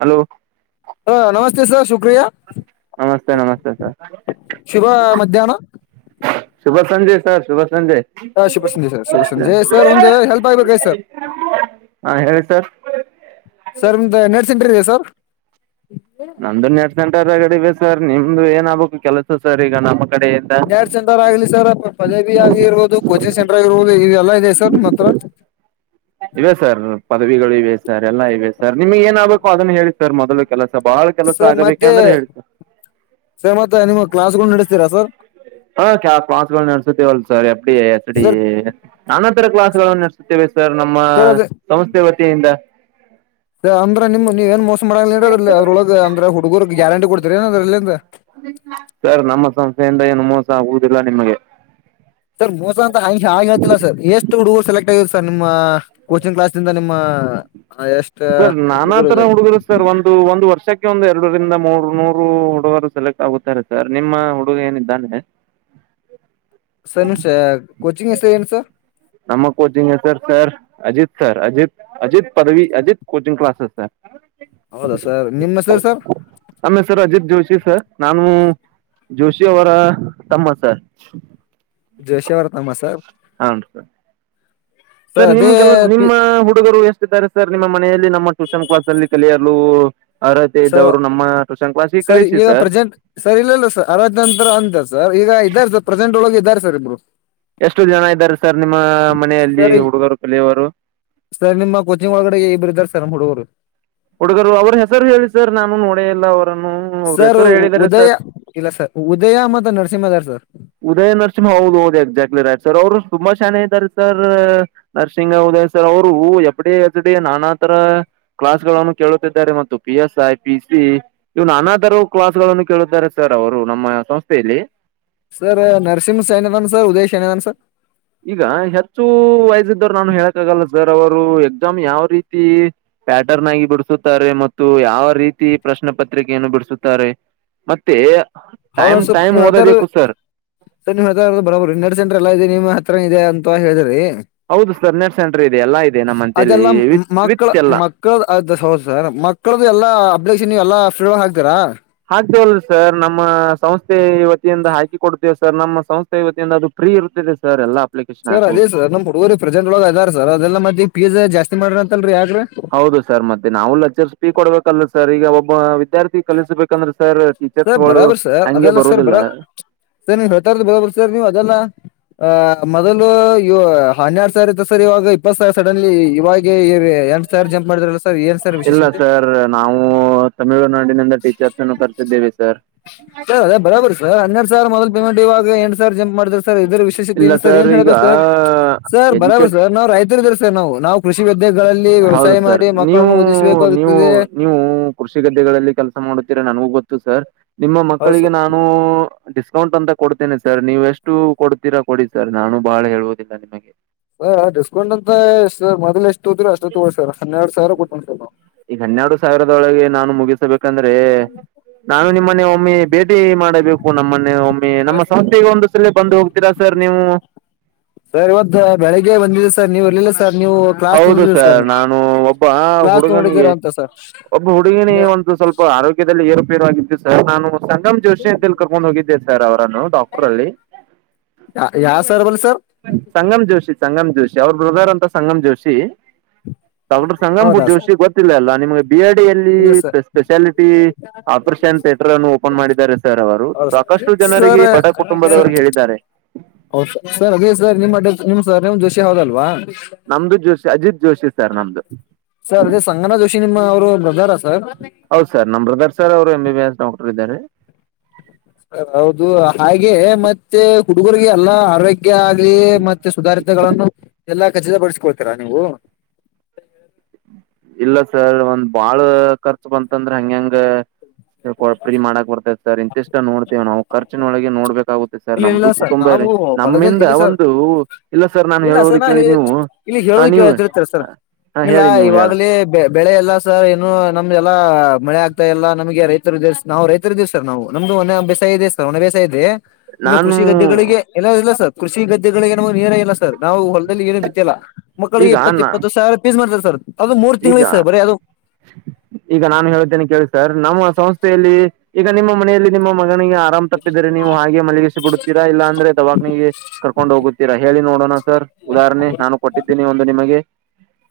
Hello ಹು ನಮಸ್ತೆ sir ಶು ಕಿಯಾ ನಮಸ್ತೆ ನಮಸ್ತೆ ಸರ್ ಶುರೂ ಮಧ್ಯಾಹ್ನ ಶುಭ ಸಂಜೆ ಸರ್ ಶುಭ ಸಂಜೆ ಹ ಶುಭ ಸಂಜೆ ಸರ್ ಶುಭ [unintelligible] ಸಂಜೆ ಸರ್ ಒಂದು ಹೆಲ್ಪ್ ಆಗ್ಬೇಕಾಗಿ ಸರ್ ಹಾ ಹೇಳಿ ಸರ್ ಸರ್ ನಿಮ್ದು ನೆಟ್ ಸೆಂಟ್ರಿ ಇದಿಯ ಸರ್ ನಮ್ದು ನೆಟ್ ಸೆಂಟರಡಿಗ ಸರ್ ನಿಮ್ದು ಏನ್ ಆಗ್ಬೇಕು ಕೆಲಸ ಸರ್ ಇಗ ನಮ್ ನೆಟ್ ಸೆಂಟರ್ ಇಲ್ಲ ಸರ್ ಪ ಪದಭಿ ಆಗಿ ಇರ್ಬೋದು ಕೋಚಿಂಗ್ ಸೆಂಟರ್ ಆಗಿರ್ಬೋದು ಈಗ ಎಲ್ಲಾ ಇದಿಯ ಸರ್ ನಿಮ್ ಹತ್ರ ಇವೆ ಸರ್ ಪದವಿಗಳು ಇವೆ ಸರ್ ಎಲ್ಲಾ ಇವೆ ಸರ್ ನಿಮ್ಗ್ ಏನ್ ಆಗ್ಬೇಕು ಅದನ್ನ ಹೇಳಿ ಸರ್ ಮೊದಲು ಕೆಲಸ ಬಹಳ ಕೆಲಸ ಸೊ ಆಗಬೇಕ ಮತ್ತೆ ಅಂದ್ರೆ ಹೇಳಿ ಸರ್ ಸರ್ ಮತ್ತೇ ನಿಮ್ ಕ್ಲಾಸ್ಗಳು ನಡೆಸ್ತೀರಾ ಸರ್ ಹಾ ಕ್ಲಾ ಪಾಸಗಲ್ ನಡಿಸ್ತಿವಲ್ sir F D A S D sir A ಸರಾ ಕ್ಲಾಸ್ಗಳನ್ನು ನಡೆಸ್ತೀವೆ ಸರ್ ನಮ್ಮಾ ಸರ್ ಸಂಸ್ಥೆ ವತಿಯಿಂದ ಅಂದ್ರೆ ನಿಮ್ಮ ನೀವೇನ್ ಮೋಸ ಮಾಡಂಗಿಲ್ಲ ಅದ್ರಲೊಳಗ ಅಂದ್ರೆ ಹುಡುರ್ಗ್ ಗ್ಯಾರಂಟಿ ಕೊಡ್ತೀರಿ ಏನ್ ಅದ್ರಿಂದ ಸರ್ ನಮ್ಮ ಸಂಸ್ಥೆಯಿಂದ ಏನು ಮೋಸ ಆಗುವುದಿಲ್ಲ ನಿಮಗೆ ಸರ್ ಮೋಸ ಅಂತ ಹಂ ಹಾಗೆ ಹೇಳ್ತಿಲ್ಲಾ ಸರ್ ಎಷ್ಟು ಹುಡು ಸೆಲೆಕ್ಟ್ ಆಗ್ ಸರ್ ನಿಮ್ಮಾ ಕೋಚಿಂಗ್ ಕ್ಲಾಸ್ನಿಂದ ನಿಮ್ಮಾ ಸರ್ ನಾನಾತರ ಹುಡುಗರು ಸರ್ ಒಂದು ಒಂದ್ ವರ್ಷಕ್ ಒಂದು ಎರಡರಿಂದ ಮೂರ್ ನೂರು ಹುಡುಗರು ಸೆಲೆಕ್ಟ್ ಆಗುತ್ತಾರೆ ಸರ್ ನಿಮ್ಮ ಹುಡುಗ ಏನಿದ್ದಾನೆ ಸರ್ ನಿಮ್ ಕೋಚಿಂಗ್ ಹೆಸರು ಏನ್ ಸರ್ ನಮ್ಮ ಕೋಚಿಂಗ್ ಸರ್ ಹೆಸರ್ ಅಜಿತ್ ಸರ್ ಅಜಿತ್ ಅಜಿತ್ ಪದವಿ ಅಜಿತ್ ಕೋಚಿಂಗ್ ಕ್ಲಾಸ್ಸ್ ಸರ್ ಹೌದಾ ಸರ್ ನಿಮ್ಮ ಹೆಸರ್ ಸರ್ ಜೋಷಿ ಸರ್ ನಾನು ಜೋಷಿ ಅವರ ತಮ್ಮ ಸರ್ ಜೋಶ ಅವರ ತಮ್ಮ ಸರ್ ಹಂ ಸ ಸರ್ ಅದೇ ನಿಮ್ ಕೆಲಸ ಪಿ ನಿಮ್ಮ ಹುಡುಗರು ಎಷ್ಟ ಇದ್ದರೆ ಸರ್ ನಿಮ್ಮ ಮನೆಯಲ್ಲಿ ನಮ್ಮ ಟ್ಯೂಷನ್ ಕ್ಲಾಸ್ ಅಲ್ಲಿ ಕಲಿಯಲು ಅರ್ಹತೆ ಇದ್ದವ್ರು ನಮ್ಮ ಟ್ಯೂಷನ್ ಕ್ಲಾಸಿಗೆ ಸರಿ ಕಳಿಸಿ ಈಗ ಸರ್ ಪ್ರೆಸೆಂಟ್ ಸರಿ ಇಲ್ಲ ಇಲ್ಲ ಸರ್ ಅರತ್ ನಂತರ ಅಂತ ಸರ್ ಈಗ ಇದ್ದಾರೆ ಸರ್ ಪ್ರೆಸೆಂಟ್ ಒಳಗೆ ಇದ ಸರಿ ಇಬ್ರು ಎಷ್ಟು ಜನ ಇದ್ದಾರೆ ಸರ್ ನಿಮ್ಮ ಮನೆಯಲ್ಲಿ ಸರ್ ಹುಡುಗರು ಕಲಿಯೋವರು ನಿಮ್ಮ ಕೋಚಿಂಗ್ ಒಳಗಡೆ ತರಂಬಡುವರು ಹುಡುಗರು ಅವ್ರ ಹೆಸರು ಹೇಳಿ ಸರ್ ನಾನು ನೋಡ ಇಲ್ಲ ಅವ ಸರ್ ಉದಯ ಇಲ್ಲ ಸರ್ ಉದಯ ಮತ್ತೆ ನರಸಿಂಹದಾರ್ ಸರ್ ಉದಯ ನರಸಿಂಹ ಹೌದು ಹೌದು ಎಕ್ಸಾಕ್ಟ್ಲಿ ರೈ ಸರ್ ಅವರು ತುಂಬಾ ಷನೆ ಇದ್ದಾರೆ ಸರ್ ನರ್ಸಿಂಗ್ ಹದಯ ಸರ್ ಅವರು ಎಬ್ಡಿ ಎಚ್ಡಿ ನಾನಾ ತರ ಕ್ಲಾಸ್ ಗಳನ್ನು ಕೇಳುತ್ತಿದ್ದಾರೆ ಮತ್ತು P S I PC even another class ಗಳನ್ನು ಕೇಳುತ್ತಿದ್ದಾರೆ ಸರ್ ಅವರು ನಮ್ಮ ಸಂಸ್ಥೆಯಲ್ಲಿ ಸರ್ ನರಸಿಂಹ ಶಾನೆ ಅದನ್ ಸರ್ ಉದೇಶ್ ಹೆಂಗನ್ ಸರ್ ಈಗ ಹೆಚ್ಚು ವಯ್ಸಿದ್ದವ್ರು ನಾನು ಹೇಳಕ್ಕಾಗಲ್ಲ ಸರ್ ಅವರು ಎಕ್ಸಾಮ್ ಯಾವ ರೀತಿ ಪ್ಯಾಟರ್ನ್ ಆಗಿ ಬಿಡಸುತ್ತಾರೆ ಮತ್ತು ಯಾವ ರೀತಿ ಪ್ರಶ್ನ ಪತ್ರಿಕೆಯನ್ನು ಬಿಡಿಸುತ್ತಾರೆ ಮತ್ತೆ ಹೌದೌ ಟೈಮ್ ಸರ್ ಟೈಮ್ ನೀವ್ತ್ತಾರ ಓದಬೇಕು ಸರ್ ಸರ್ ನೀವ್ ಹತ್ತ ಬರರು ಇೆರಡು ಸೆಂ ಎಲ್ಲ ಇದೆ ಹತ್ರ ಇದೆ ಅಂತ ಹೇಳಿದ್ರಿ ಹೌದು ಸರ್ ನೆಟ್ ಸೆಂಟರ್ ಇದೆ ಎಲ್ಲ ಇದೆ ನಮ್ಮ ಅಂತೇಳಿ ಅದೆಲ್ಲ ವಿತ್ ಮಕ್ಕಳ ವಿತ್ ಎಲ್ಲ ಮಕ್ಕಳ ಅದ ಸೋರ್ಸ್ ಮಕ್ಕಳ್ದು ಎಲ್ಲ ಅ್ರಕ್ಷನ್ ನೀ ಎಲ್ಲಾ ಫೀ ಹಾಕ್ತಾರಾ ಆಕ್ವಲ್ಲ ಸರ್ ನಮ್ಮ ಸಂಸ್ಥೆ ವತಿಯಿಂದ ಹಾಕಿ ಕೊಡುತ್ತೇವೆ ಸರ್ ನಮ್ಮ ಸಂಸ್ಥೆತಿಯಿಂದ ಅದು ಫ್ರೀ ಇರುತ್ತದೆ ಸರ್ ಎಲ್ಲಾ ಸರ್ ಅದೇ ಸರ್ ನಮ್ಮ್ ಹಡಗರಿ ಪ್ರೆಸೆಂಟ್ ಒಳ ಇದ್ದಾರೆ ಸರ್ ಅದೆಲ್ಲ ಮತ್ತೆ ಫೀಸ್ ಜಾಸ್ತಿ ಮಾಡ್ರಿ ಅಂತಲ್ರಿ ಯಾಕ್ರಿ ಹೌದು ಸರ್ ಮತ್ತೆ ನಾವವುಲ್ಲಚರ್ರಿಸ ಪೀ ಕೊಡ್ಬೇಕಲ್ಲ ಸರ್ ಈಗ ಒಬ್ಬ ವಿದ್ಯಾರ್ಥಿ ಕಲಿಸ್ಬೇಕಂದ್ರೆ ಸರ್ ಬರಾಬರಿ ಸರ್ ಅದೆಲ್ಲ ಸರ್ ಬರ ಸರ್ ನೀವ್ ಹೇಳ್ತಾರ್ದ ಬರಬರಿ ಸರ್ ನೀವ್ ಅದೆಲ್ಲಾ ಆ ಮೊದಲು ಇ ಹನ್ನೆರಡ್ ಸಾವಿರ ಇತ್ತು ಸರ್ ಇವಾಗ ಇಪ್ಪತ್ತು ಸಾವಿರ ಸಡನ್ಲಿ ಇವಾಗೆ ಏ ಎರ್ಡು ಸರ್ ಜಂಪ್ ಮಾಡಿದಾರಲ್ಲ ಸರ್ ಏನ್ ಸಾರ್ ವಿಶೇಷತೆ ಹ್ಮ್ ತಮಿಳುನಾಡಿನಿಂದ ಟೀಚರ್ಸ್ ಅನ್ನು ಕರೆಸಿದ್ದೇವಿ ಸರ್ ದ ಹನ್ನೆರಡ್ ಸಾರ್ ಮೊದ ಪೇಮೆಂಟ್ ಇವಾಗ ಎಂಟು ಸಾರ್ ಜಂಪ್ ಮಾಡ್ರ ರ್ ಇದ್ರ ವಿಶೇಷತೆ ಇಲ್ಲ ಸರ್ ಏನ್ ಈಗ ಹೇಳ್ಬೇಕು ಸರ್ ಸರ್ ಬರಬರ್ ಎಜುಕೇಟ್ ಸರ್ ನಾ್ ರೈತರು ಇದ್ದಾರೆ ಸರ್ ನಾವು ನಾವು ಕೃಷಿ ವಿದ್ಯೆಗಳಲ್ಲಿ ಹೌದು ವ್ಯವಸಾಯ ಸರ್ ಮಾಡಿ ನೀವು ಮಕ್ಕಳನ್ನು ನೀವು ಓದಿಸಬೇಕಾಗುತ್ತದೆ ನೀವು ಕೃಷಿ ಗದ್ದೆಗಳಲ್ಲಿ ಕಲ್ ಮಾಡುತ್ತೀರ ನನಗೂ ಗೊತ್ತು ಸರ್ ನಿಮ್ಮ ಹೌದು ಮಕ್ಕಳಿಗೆ ಸರ್ ನಾನು ಡಿಸ್ಕೌಂಟ್ ಅಂತ ಕೊಡ್ತೇನೆ ಸರ್ ನೀವು ಎಷ್ಟು ಕೊಡ್ತೀರಾ ಕೊಡಿ ಸರ್ ನಾನು ಬಹಳ ಹೇಳುವುದಿಲ್ಲ ನಿಮಗೆ ಹ ಡಿಸ್ಕೌಂಟ್ ಅಂತಷ್ಟ ಮೊದ್ಲು ಎಷ್ಟು ತೋದ್ರ ಅಷ್ಟತ್ತ ಗೋಳ್ರ ಸಾವಿರ ಹನ್ನೆರಡು ಸಾವಿರ ಕೊಟ್ಟಂ ಸರ್ ನ ಯಾಕಂದ್ರೆ ನಾನು ನಿಮ್ಮನೆ ಒಮ್ಮೆ ಭೇಟಿ ಮಾಡಬೇಕು ನಮ್ಮನೆ ಒಮ್ಮೆ ನಮ್ಮ ಸಂಸ್ಥೆಗೆ ಒಂದ್ ಸಲ ಬಂದು ಹೋಗ್ತೀರಾ ಸರ್ ನೀವು ಸರ್ ಇವತ್ತು ಬೆಳಿಗ್ಗೆ ಬಂದಿದೆ ಸರ್ ನೀವಲ್ಲಿಲ್ಲ ಸರ್ ನೀವು ಕ್ಲಾಸ್ ಹೌದು ತಂದಿದರಿ ಸರ್ ನಾನು ಒಬ್ಬ ಕ್ಲಾಸ್ ನೋಡಿದೀರ ಹುಡುಗನಿಗೆ ಅಂತ ಸರ್ ಒಬ್ಬ ಹುಡುಗಿ ನೀವು ಒಂದು ಸ್ವಲ್ಪ ಆರೋಗ್ಯದಲ್ಲಿ ಏರುಪೇರ ಆಗಿದ್ದ ಸರ್ ನಾನು ಸಂಗಮ್ ಜೋಶಿ ಅಂತ ಕರ್ಕೊಂಡ್ ಹೋಗಿದ್ದೆ ಸರ್ ಅವ್ರನ್ನು ಡಾಕ್ಟರ್ ಅಲ್ಲಿ ಯಾವ ಸರ್ ಬಲ್ ಸರ್ ಸಂಗಮ್ ಜೋಷಿ ಸಂಗಮ್ ಜೋಷಿ ಅವ್ರ ಬ್ರದರ್ ಅಂತ ಸಂಗಮ್ ಜೋಷಿ ಡಾಕ್ಟರ್ ಸಂಗಪು ಹೌದಾ ಸರ್ ಜೋಶಿ ಗೊತ್ತಿಲ್ಲ ಅಲ್ಲ ನಿಮ್ಗೆ ಬಿ ಎಡಿಿಯಲ್ಲಿ ಇಲ್ಲ ಸರ್ ಸ್ಪೆಷಾಲಿಟಿ ಥೇಟರ್ ಅನ್ನು ಓಪನ್ ಮಾಡಿದ್ದಾರೆ ಸರ್ ಅವರು ಹೌದು ಸಾಕಷ್ಟು ಜನರಿಗೆ ಸರ್ ಬಡ ಕುಟುಂಬದವರಿಗೆ ಹೇಳಿದ್ದಾರೆ ಹೌ ಸರ್ ಅದೇ ಸರ್ ನಿಮ್ಮ್ ಅಡಮ್ ಸರ್ ನವು್ ಜೋಷಿ ಹೌದಲ್ವಾ ನಮ್ದು ಜೋಶಿ ಅಜಿತ್ ಜೋಶಿ ಸರ್ ನಮ್ದು ಸರ್ ಅದೇ ಸಂಗನಾ ಜೋಶಿ ನಿಮ್ಮ ಅವರು ಬ್ರದರ ಸರ್ ಹೌದ್ ಸರ್ ನಮ್ಮ್ ಬ್ರದರ್ ಸರ್ ಅವರು A B B S doctor ಇದ್ದಾರೆ ಹೌದು ಹಾಗೆ ಮತ್ತೆ ಹುಡುಗರ್ರಿಗೆ ಎಲ್ಲಾ ಆರೋಗ್ಯ ಆಗ್ಲಿ ಮತ್ತೆ ಸುಧಾರ ದಗಳನ್ನು ಎಲ್ಲಾ ಖಚಿತಪಡಿಸಿಕೊಳ್ತೀರಾ ನೀವು ಇಲ್ಲ ಸರ್ ಒಂದ್ ಬಾಳ ಖರ್ಚು ಬಂತಂದ್ರೆ ಹಂಗಂಗ ಫ್ರೀ ಮಾಡಾಕ್ ಬರ್ತೈದೆ ಸರ್ ಇಂತಿಷ್ಟ ನೋಡ್ತೇವೆ ನಾವು ಖರ್ಚಿನ ಒಳಗೆ ನೋಡ್ಬೇಕು ತ್ತೆ ಸರ್ ಇಲ್ಲ ಇಲ್ಲ ನಮ್ದು ಸರ್ ಕುಟುಂಬ ನಾವು ಹೊಲದಲ್ಲಿ ನಮ್ಮಿಂದ ಇಲ್ಲ ಸರ್ ಒಂದು ಇಲ್ಲ ಸರ್ ನಾನು ಇಲ್ಲ ಹೇಳುವುದ ಸರ್ ನಾ ಕೇಳಿ ನೀವು ಇಲ್ಲಿ ಹಾ ಹೇಳೋದಕ್ಕೆ ನೀವು ತಿರ್ತರ ಸರ್ ಹಾ ಇಲ್ಲ ಹೇಳಿ ನೀವು ಹೇಳ ಇವಾಗಲೇ ಬೆಳೆ ಎಲ್ಲ ಸರ್ ಏನು ನಮ್ದ ಎಲ್ಲಾ ಮಳೆ ಆಗ್ತಾ ಎಲ್ಲ ನಮಗೆ ರೈತರು ಇದ್ದ ನಾವು ರೈತರು ಇದೀವಿ ಸರ್ ನಾವು ನಮ್ದು ಒನೆ ಬಸ ಇದೆ ಸರ್ ಒನೆ ಬೇಸ ಇದೆ ನಿಮಗೆ ನಾನು ಕೃಷಿ ಗದ್ದೆಗಳಿಗೆ ಎಲ್ಲ ಇಲ್ಲ ಸರ್ ಕೃಷಿ ಗದ್ದಗಳಿಗೆಏ ನೀರ ಇಲ್ಲ ಸರ್ ನಾವು ಹೊಲದಲ್ಲಿ ಏನನು ಬಿತ್ತಲ್ಲ ಮಕ್ಕಳಿಗೆ ಈಗ ಇಪ್ಪತ್ತು ನಾ ಇಪ್ಪತ್ತು ಸಾವಿರ ಪೀಸ್ ಮಾಡ್ತಾರೆ ಸರ್ ಅದು ಮೂರ್ ಈಗ ತಿಂಗಳಿಗೆ ಸರ್ ಬರೀ ಅದು ಈಗ ನಾನು ಹೇಳತೇನೆ ಕೇಳ ಸರ್ ನಮ್ಮ ಸಂಸ್ಥೆಯಲ್ಲಿ ಈಗ ನಿಮ್ಮ ಮನೆಯಲ್ಲಿ ನಿಮ್ಮ ಮ ಗೆ ಆರಾಮ್ ತಪ್ಪಿದರೆ ನೀವು ಹಾಗೆ ಮಲ್ಲಿಗಿಸಿ ಬಿಡುತ್ತೀರಾ ಇಲ್ಲ ಅಂದ್ರೆ ದವಾಾಕಣಿಗೆ ಕರ್ಕೊಂಡು ಹೋಗುತ್ತೀಾ ಹೇಳಿ ನೋಣ ಸರ್ ಉದಾಹರಣೆ ನಾನು ಕೊಟ್ಟಿದ್ದೀನಿ ಒಂದು ನಿಮಗೆ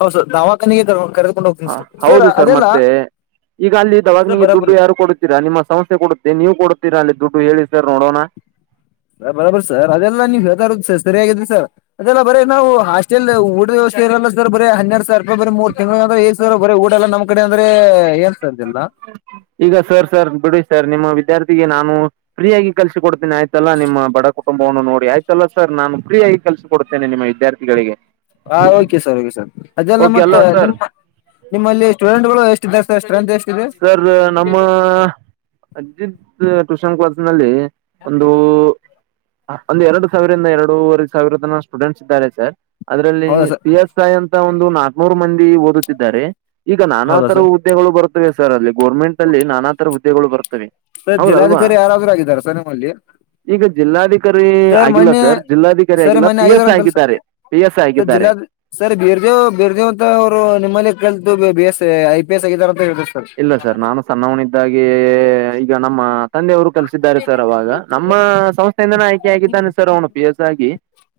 ಹೌದು ಸರ್ ದಾವಖನಿಗೆ ಕರ್ಕೊಂಡು ಹೋಗ್ತನ ಸ ಸರ್ ಹೌದು ಅದೆಲ್ಲಾ ಮತ್ತೆ ಈಗ ಅಲ್ಲಿ ಇದವಾಗ ನಿಂಗೆ ದುಡ್ಡು ಯಾರು ಕೊಡುತ್ತೀರಾ ನಿಮ್ಮ ಸಮಸ್ಯೆ ಕೊಡುತ್ತೆ ನೀವು ನೀ ಕೊಡ್ತೀರಾ ಅಲ್ಲಿ ದುಡ್ಡು ಹೇಳಿ ಸರ್ ನೋಡೋಣ ಬರೋಬರ್ ಸರ್ ಅದೆಲ್ಲ ನೀವ್ ಹೇಳ್ತ ಇರ ಸರ್ ಸರಿಯಗಿದ್ರ ಸರ್ದೆಲ್ಲ ಬರೀ ನಾವು ಹಾಸ್ಟೆಲ್ ಊಟ ವ್ಯವಸ್ಥ ಇರಲ್ಲ ಸರ್ ಬರಿ ಹನ್ನೆರ ಸಾವಿರೂಪಾಯ ಬ ಮೂ ತಿಂಗಗಳು ಸಾವಿರ ಬರನಮ್ ಡಲ್ಲ ನಮ್ಮ ಕಡೆ ಅಂದ್ರೆ ಏನ್ ಸರ್ ಇದೆಲ್ಲ ಈಗ ಸರ್ ಸರ್ ಬಿಡು ಸರ್ ನಿಮ್ಮ ವಿದ್ಯಾರ್ಥಿಗೆ ನಾ ಫ್ರೀಯಗಿ ಕಲಸ ಕೊಡ್ತೀನಿ ಆಯ್ತಲ್ಲ ನಿಮ್ಮ ಬಡ ಕುಟುಂಬವನ್ನು ನೋಡಿ ಆಯ್ತಲ್ಲ ಸರ್ ನಾನು ಫ್ರೀಯಾಗಿಲ್ಸ ಕೊಡ್ತೇನೆ ನಿಮ್ಮ ವಿದ್ಯಾರ್ಥಿಗಳಿಗೆ ಹಾ ಓಕೆ ಸರ್ ಓಕೆ ಸರ್ ಅದೆಲ್ಲ ಓಕೆ ಮತ್ತೆ ಅಲ್ವಾ ಸರ್ ನಿಮ್ಮ ನಿಮ್ಮಲ್ಲಿ ಸ್ಟೂಡೆಂಟ್ಗಳು ಎ ಷ್ಟ [unintelligible] ಸರ್ ನಮ್ಮ ಅಜಿತ್ ಟೂಷನ್ ಕ್ಲಸ್ ನಲ್ಲಿ ಹ [unintelligible] ಒಂದ ಎರಡು ಸಾವಿರಂದ ಎರಡೂವರೆ ಸಾವಿರ ತನ ಸ್ಟೂಡೆಂಟ್ಸ್ ಇದ್ದಾರೆ ಸರ್ ಅದರಲ್ಲಿ ಹೌದಾ ಸರ್ ಪಿ ಎಸ್ ಐ ಅಂತ ಒಂದು ನಾಕ್ನೂರು ಮಂದಿ ಓದುತ್ತಿದ್ದಾರೆ ಈಗ ನಾನಾ ಹೌದಾ ತರ ಸರ್ ಹುದ್ದೆಗಳು ಬರ್ತವೆ ಸರ್ ಅಲ್ಲಿ ಗೋರ್ಮೆಂಟ್ ಅಲ್ಲಿ ನಾನಾ ತರ ಹುದ್ದೆಗಳು ಬರ್ತವೆ ಸರ್ ಹೌದಲ್ವಾ ಜಿಲ್ಲಾಧಿಕಾರಿ ಯಾರಾದ್ರೂ ಆಗಿದ್ದಾರೆ ಸರ್ ನಿಮ್ಮಲ್ಲಿ ಈಗ ಜಿಲ್ಲಾಧಿಕಾರಿ ಅಿಕಾರಿ ಆಗಿಲ್ಲ ಸರ್ ಜಿಲ್ಲಾಧಿಕಾರಿ ಸರ್ ಆಗಿಲ್ಲ ಮೊನ್ನೆ ಪಿ ಆಗಿದಾರ ಎಸ್ ಅಂತಲ್ ಸರ್ ಆಗಿದ್ದಾರೆ ಪಿ ಎಸ್ ಆಗಿದ್ದಾರೆ ಇ ಬಿರ್ದೇವ ಅಂತ ಅವರು ನಿಮ್ಮಲ್ಲಿ ಕಲ್ತು B S I P S ಆಗಿದ್ದಾರೆ ಇಲ್ಲ ಸರ್ ನಾನು ಸಣ್ಣವನಿದ್ದಾಗೆ ಈಗ ನಮ್ಮ ತಂದೆಯವರು ಕಲಸಿದ್ದಾರೆ ಸರ್ ಅವಾಗ ನಮ್ಮ ಸಂಸ್ಥೆಯಿಂದಾನ ಆಯ್ಕೆೆಯಾಗಿದ್ದಾನೆ ಸರ್ ಅವ್ನು ಪಿ ಎಸ್ ಆಗಿ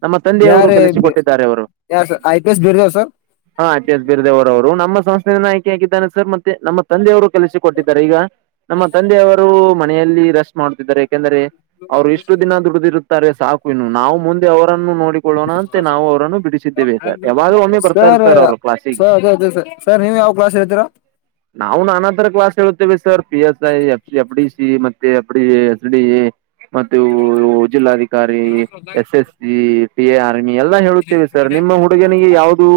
ನಮ್ಮ ತಂದೆಯವರು ಯಾರ ಕೆಲಸಿಕೊಟ್ಟಿದ್ದಾರೆ ಅವರು ಯ sir I P S Birdev sir ಹಾ ಎಚ್ ಎಸ್ ಬೀರ್ ದೇವ್ರ ಅವರು ನಮ್ಮ ಸಂಸ್ಥೆಯ ನಾಯಕಿಯಾಗಿದ್ದಾನೆ ಸರ್ ಮತ್ತೆ ನಮ್ಮ ತಂದೆಯವರು ಕೆಲಸ ಕೊಟ್ಟಿದ್ದಾರೆ ಈಗ ನಮ್ಮ ತಂದೆಯವರು ಮನೆಯಲ್ಲಿ ರೆಸ್ಟ್ ಮಾಡ್ತಿದ್ದಾರೆ ಯಾಕೆಂದ್ರೆ ಅವ್ರು ಇಷ್ಟು ದಿನ ದುಡಿದಿರುತ್ತಾರೆ ಸಾಕು ಇನ್ನು ನಾವು ಮುಂದೆ ಅವರನ್ನು ನೋಡಿ ಮಾಡೋಡಿಕೊಳ್ಳೋಣ ಅಂತೆ ನಾವು ಅವ್ರನ್ನು ಬಿಡಿಸಿದ್ದೇವೆ ಯಾವ್ದೂ ಒಮ್ಮೆ ಬರ್ತಾರ ಸರ್ ಅವರು ಕ್ಲಾಸಿಗೆ ಯಾವ್ ಕ್ಲಾಸ್ ಹೇಳ್ತಿರ ನಾವು ನಾನಾ ತರ ಕ್ಲಾಸ್ ಹಳ್ತ್ತೇವೆ sir P S I F C F D C ಮತ್ತೆ ಮ ಅ ಎಸ್ ಡಿ ಮೆ ಜಿಲ್ಲಾಧಿಕಾರಿ ಎಸ್ ಎಸ್ ಎಲ್ಲ ಹೇಳುತ್ತೇವೆ ಸರ್ ನಿಮ್ಮ ಹುಡುಗನಿಗೆ ಯಾವವುದು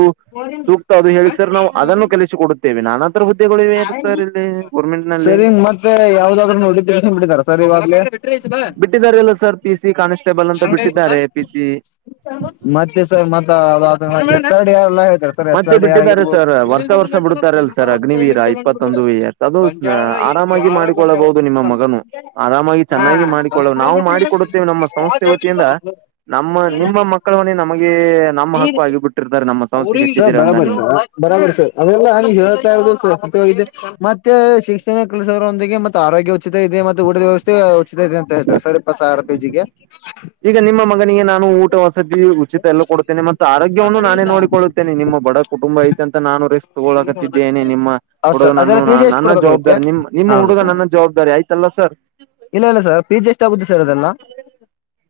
ಸೂಕ್ತ ಅದು ಹೇಳಿ ಸರ್ ನಾವು ಅದನ್ನು ಕಲಸಿ ಕೊಡುತ್ತೇವೆ ನಾನ ನಲ್ಲಿ ಸರಿ ಮತ್ತೆ ಯಾವ್ದಾದ್ದ್ರ ನೋಟಿಫಿಕೇಶನ್ ಬಿಟ್ಟಿದಾರ ಸರ್ ಇವಾಗ್ಲೇ ಬಿಟ್ಟಿದ್ದಾರೆ ಅಲ್ಲಾ ಸರ್ ಪಿಸಿ ಕಾನ್ಸ್ಟೇಬಲ್ ಅಂತ ಬಿಟ್ಟಿದ್ದಾರೆ ಪಿ ಸಿ ಮತ್ತೆ ಸರ್ ಮತ್ತ ಆರ್ಡಿ ಯಾರಲ್ಲ ಹೇಳ್ತಾರೆ ಸರ್ ಎಚ್ ಮತ್ತೆ ಆರ ಡಿ ಬಿಟ್ಟಿದ್ದಾರೆ ಆಗಿರಬಹುದು ವರ್ಷ ಬಿಡುತ್ತಾರೆ ಅಲ್ಲ ಸರ್ ಅಗ್ನಿ ವೀರ ಇಪ್ಪತ್ತೊಂದು ವ ಅದು ಆರಾಮಾಗಿ ಮಾಡಿಕೊಳ್ಳಬಹುದು ನಿಮ್ಮ ಮಗನು ಆರಾಮಾಗಿ ಚೆನ್ನಾಗಿ ಮಾಡಿಕೊಳ್ಳ ನಾವು ಮಾಡಿಕೊಡುತ್ತೇವೆ ನಮ್ಮ ಸಂಸ್ಥೆ ವತಿಯಿಂದ ನಮ್ಮ ನಿಮ್ಮ ಮಕ್ಕಳವನೇ ನಮಗೆ ನಮ್ಮ ಹಕ್ಕು ಆಗಿ ಬಿಟ್ಟಿರ್ತಾರೆ ಅವ್ರಿಗೆ ಬರಬರ್ ಸರ್ ಬರಾಬಾರ್ ಸರ್ ಅವೆಲ್ಲಾ ಹೇಳ್ತಾ ಇರೋದು ಸಾರ್ ಮತ್ತ ಶಿಕ್ಷಣ ಕಳಿಸರೊಂದಿಗೆತ್ತೆ ಆರೋಗ್ಯ ಉಚಿತ ಇದೆ ಮತ್ತು ಊಟದ ವ್ಯವಸ್ಥೆ ಉಚಿತ ಇದೆ ಅಂತ ಹೇಳ್ತಾರೆ ಇಪ್ಪತ ಸಾವಿರ ಫೀಸ್ ಗೆ ಈಗ ನಿಮ್ಮ ಮಗನಿಗೆ ನಾನು ಊಟ ವಸತಿ ಉಚಿತ ಎಲ್ಲ ಕೊಡ್ತೇನೆ ಮತ್ತು ಆರೋಗ್ಯವನ್ನು ನಾನೇ ನೋಡಿಕೊಳುತ್ತೇನೆ ನಿಮ್ಮ ಬಡ ಕುಟುಂಬ ಐತ ಅಂತ ನಾನು ರೆಸ್ಕ್ ತಗೊಳಕತಿದ್ದೆೇನೆ ನಿಮ್ಮ ಹೌದು ಸರ್ ಹುಡುಗನನ್ನು ಅದೆಲ್ಲ ಪಿ ಜಿ ನಾನು ಎಷ್ಟು ನನ್ನ ಕೊಡ್ಬೇಕಾಗುತ್ತೆ ಜವಾಬ್ದಾರಿ ನಿಮ್ ನಿಮ್ಮ ಹೌದು ಹುಡುಗ ಸರ್ ನನ್ನ ಜವಾಬ್ದಾರಿ ಆಯ್ತಲ್ಲ ಸರ್ ಇಲ್ಲ ಇಲ್ಲ ಸರ್ ಫೀಸ್ ಎಷ್ಟ ಆಗುತ್ತೆ ಸರ್ ಅದೆಲ್ಲಾ.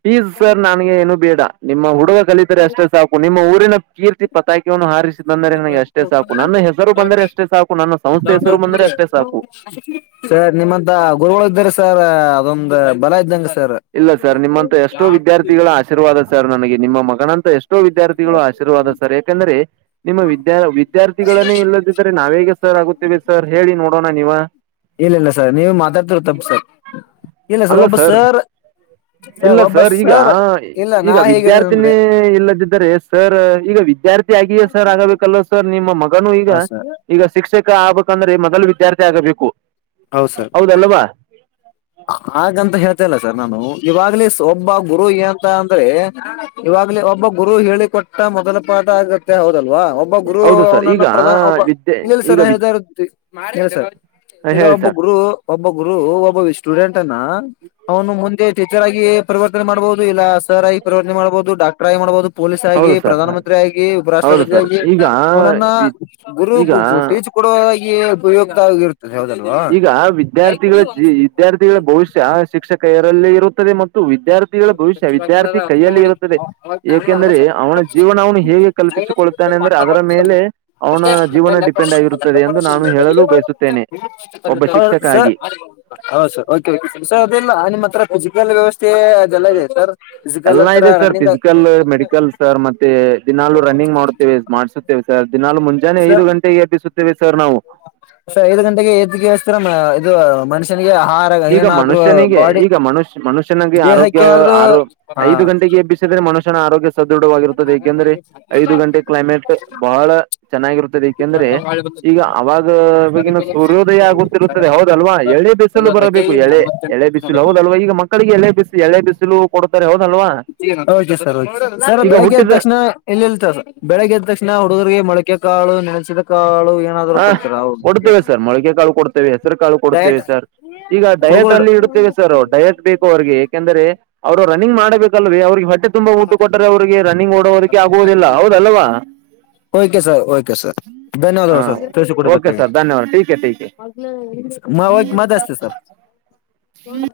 ಫೀಸ್ ಸರ್ ನನ್ಗೆ ಏನು ಬೇಡ ನಿಮ್ಮ ಹುಡುಗ ಕಲಿತರೆ ಅಷ್ಟೇ ಸಾಕು ನಿಮ್ಮ ಊರು ಊರಿನ ಕೀರ್ತಿ ಪಟಾಕಿ ವನು ಹಾರಿ ಬಂದರೆ ನನಗೆ ಅಷ್ಟೇ ಸಾಕು ನನ್ನ ಹೆಸರು ಬಂದರೆ ಅಷ್ಟೇ ಸಾಕು ನನ್ನ ಸಂಸ್ಥೆ ಹೆಸರು ಬಂದ್ರೆ ಅಷ್ಟೇ ಸಾಕು ಸರ್ ನಿಮ್ಮಂತ ಗುರುಗಳು ಇದ್ದಾರೆ ಸರ್ ಅದೊಂದ್ ಬಲ ಇದ್ದಂಗ ಸರ್ ಇಲ್ಲ ಸರ್ ನಿಮ್ಮಂತ ಎಷ್ಟೋ ವಿದ್ಯಾರ್ಥಿಗಳ ಆಶೀರ್ವಾದ ಸರ್ ನನಗೆ ನಿಮ್ಮ ಮಗನಂತ ಎಷ್ಟೋ ವಿದ್ಯಾರ್ಥಿಗಳು ಆಶೀರ್ವಾದ ಸರ್ ಯಾಕಂದ್ರೆ ನಿಮ್ಮ ವಿದ್ಯಾ ವಿದ್ಯಾರ್ಥಿಗಳನ್ನೇ ಇಲ್ಲದಿದ್ದರೆ ನಾವೇಗ ಸರ್ ಆಗುತ್ತೇವಿ ಸರ್ ಹೇಳಿ ನೋಡೋಣ ನೀವ ಇಲ್ಲ ಇಲ್ಲ ಸರ್ ನೀವು ಮಾತಾಡ್ತಿರ ತಪ್ಪ ಸರ್ ಇಲ್ಲ ಸರ್ ಒಬ್ಬ ಸರ್ ಇಲ್ಲ ಸರ್ ಈಗ ಇಲ್ಲ ನಾ ಈಗ ಹೇಗಿದ್ದೇನೆ ಅಂದ್ರೆ ವಿದ್ಯಾರ್ಥಿನೇ ಇಲ್ಲದಿದ್ದರೆ ಸರ್ ಈಗ ವಿದ್ಯಾರ್ಥಿ ಆಗಿಯೇ ಸರ್ ಆಗಬೇಕಲ್ಲೋ ಸರ್ ನಿಮ್ಮ ಮಗನು ಈಗ ಹ ಸರ್ ಈಗ ಶಿಕ್ಷಕ ಆಗ್ಬಂದ್ರೆ ಮೊದಲು ವಿದ್ಯಾರ್ಥಿ ಆಗಬೇಕು ಹೌದ್ ಸರ್ ಹೌದಲ್ವಾ [unintelligible] ಹಾಗಂತ ಹೇಳ್ತಲ್ಲ ಸರ್ ನಾನು ಇವಾಗ್ಲೇ ಒಬ್ಬ ಗುರು ಎಂತ ಅಂದ್ರೆ ಇವಾಗ್ಲ ಒಬ್ಬ ಗುರು ಹೇಳಿ ಕೊಟ್ಟ ಮೊದಲ ಪಾಠ ಆಗ ಬೇಕ್ ಹೌದಲ್ವಾ ಒಬ್ಬ ಗುರು ಹೌದು ಸರ್ ಅವನನ್ನ ಈಗ ಪ್ರಧಾನ ಒಬ್ಬ ವಿದ್ಯೆ ಇಲ್ಲ ಇಲ್ಲ ಸರ್ ಈಗ ವಿ ಹೇಳ್ತಾ ಇರ್ ಈಗ ಹೇಳಿ ಒಬ್ಬ ಸರ್ ಗುರು ಒಬ್ಬ ಗುರು ಒಬ್ಬ ಸ್ಟೂಡೆಂಟ್ ಅನ ಅವನು ಮುಂದೆ ಟೀಚರ್ ಆಗಿ ಪರಿವರ್ತನೆ ಮಾಡಬಹುದು ಇಲ್ಲ ಸರ್ ಆಗಿ ಪರಿವರ್ತನೆ ಮಾಡ್ಬಹುದು ಡಾಕ್ಟರ್ ಆಗಿ ಮಾಡಬಹುದು ಪೊಲೀಸ್ ಆಗಿ ಹೌದು ಸರ್ ಪ್ರಧಾನ ಮಂತ್ರಿ ಆಗಿ ಹೌದು ಉಪರಾಷ್ಟ್ರಪತಿ ಸರ್ ಆಗಿ ಈಗ ಅವನನ್ನ ಗುರು ಈಗ ಕೂಡುವ ಈ ಉಪಯುಕ್ತ ಆಗೀರು ಈಗ ವಿದ್ಯಾರ್ಥಿಗಳ ಜಿ ವಿದ್ಯಾರ್ಥಿಗಳ ಭವಿಷ್ಯ ಶಿಕ್ಷಕರಲೀ ಇರುತ್ತದೆ ಮತ್ತು ವಿದ್ಯಾರ್ಥಿಗಳ ಭವಿಷ್ಯ ವಿದ್ಯಾರ್ಥಿ ಕೈಯಲ್ಲಿ ಇರುತ್ತದೆ ಏಕೆಂದರೆ ಅವನ ಜೀವನ ಅವನು ಹೇಗೆ ಕಲ್ ಪ್ಪಿಸಿಕೊಳ್ಳತಾನೆ ಅಂದ್ರೆ ಅದರ ಮೇಲೆ ಅವನ ಜೀವನ ಡಿಪೆಂಡ್ ಆಗಿರುತ್ತದೆ ಎಂದು ನಾನು ಹೇಳಲು ಬಯಸುತ್ತೇನೆ ಒಬ್ಬ ಹೌದು ಶಿಕ್ಷಕ ಸರ್ ಆಗಿ ಸ ಅದೆಲ್ಲ ನಿಮ್ಮ ಹತ್ರ ಫಿಸಿಕಲ್ ವ್ಯವಸ್ಥೆ ಅದೆಲ್ಲಾ ಇದೆ ಸರ್ ಫಿಸಿಕಲ್ ಎಲ್ಲಾ ಹತ್ರ ಇದೆ sir running physical medical sir ಮತ್ತೆ ದಿನಲ್ಲೂ ರನ್ನಿಂಗ್ ಮಾಡುತ್ತೇವೆ ಮಾಡ್ಸುತ್ತೇವೆ ಸರ್ ದಿನಾಲೂ ಮುಂಜಾನೆ ಐದು ಗಂಟೆಗೆ ಎಬ್ಬಿಸುತ್ತ ಸರ ಐದು ಗಂಟೆಗೆ ಎದ್ದಿಕ್ಯಾಸಿ ಇದು ಮನುಷ್ಯ ಈಗ ಮನುಷ್ಯನಿಗೆ ಈಗ ಮನುಷ್ಯ ಮನುಷ್ಯನಿಗೆ ದೇಹಕ್ಕೆ ಆರೋಗ್ಯ ಏನಾದ್ರು ಆರು ಹಾ ಐದು ಗಂಟೆಗೆ ಎಬ್ಬಿಸಿದರೆ ಮನುಷ್ಯನ ಆರೋಗ್ಯ ಸದೃಢವಾಗಿರುತ್ತದೆ ಏಕೆಂದ್ರೆ ಐದು ಗಂಟೆ ಕ್ಲೈಮೇಟ್ ಬಹಳ ಚೆನ್ನಾಗಿರುತ್ತದೆ ಏಕೆಂದ್ರೆ ಈಗ ಅವಾಗ ಈಗಿನ ಸೂರ್ಯೋದಯ ಆಗುತ್ತಿರುತ್ತದೆ ಹೌದಲ್ವಾ ಏಳಿ ಬಿ ಸಲು ಬರಬೇಕು ಎಳೆ ಎಳೆ ಬಿಸಿಲು ಹೌದು ಅಲ್ವಾ ಈಗ ಮಕ್ಕಳಿಗೆ ಎಳೆ ಬಿಸಿಲು ಎಳೆ ಬಿಸಿಲು ಕೊಡ್ತಾರೆ ಹೌದ ಓಕೆ ಸರ್ ಓಕೆ ಸರ್ ಈಗ ಬೆಳಿಗ್ಗೆ ಎದ್ದ ಹುಟ್ಟಿದ ತಕ್ಷಣ ಇಲ್ಲ ಇಲ್ಲ ಸರ್ ಬೆಳಿಗ್ಗೆದ್ದ ತಕ್ಷಣ ಹುಡುಗರ್ಗೆ ಮೊಳಕೆ ಕಾಳು ಕಾಳು ಏನಾದ್ರು ಹಾ ಕೊಡ್ತೀರಾ ಅವ್ರಿಗೆ ಕೊಡ್ತೇವೆ ಸರ್ ಮೊಳಗೆ ಕಾಳು ಕೊಡ್ತೇವೆ ಹೆಸರು ಕಾಳು ಕೊಡ್ತೇವೆ ಡಯಟ್ ಸರ್ ಈಗ ಡಯಟ್ ಹುಡುಗರು ಅಲ್ಲಿ ಇಡುತ್ತೇವೆ ಸರ್ ಡಯಟ್ ಬೇಕು ಅವ್ರಿಗೆ ಯಏಕೆಂದ್ರೆ ಅವರು ರನ್ನಿಂಗ್ ಮಾಡ್ಬೇಕಲ್ರೀ ಅವ್ರಿಗೆ ತುಂಬ ಊಟ ಕೊಟ್ಟರೆ ಅವ್ರಿಗೆ ರನ್ನಿಂಗ್ ಓಡೋವರಿಗೆ ಆಗುವುದಿಲ್ಲ ಹೌದಲ್ವಾ ಓಕೆ ಸರ್ ಓಕೆ ಸರ್ ಬೆನ್ದ ಹಾಂ ಸರ್ ತಿಳಸ ಕೊಡ ಓಕೆ ಸರ್ ಧನ್ಯವಾದ ಟೀಕ್ ಹೈ ಟೀಕ್ ಹೈ ಮದ ಅಸ್ತಿ ಸರ್ ಹನ್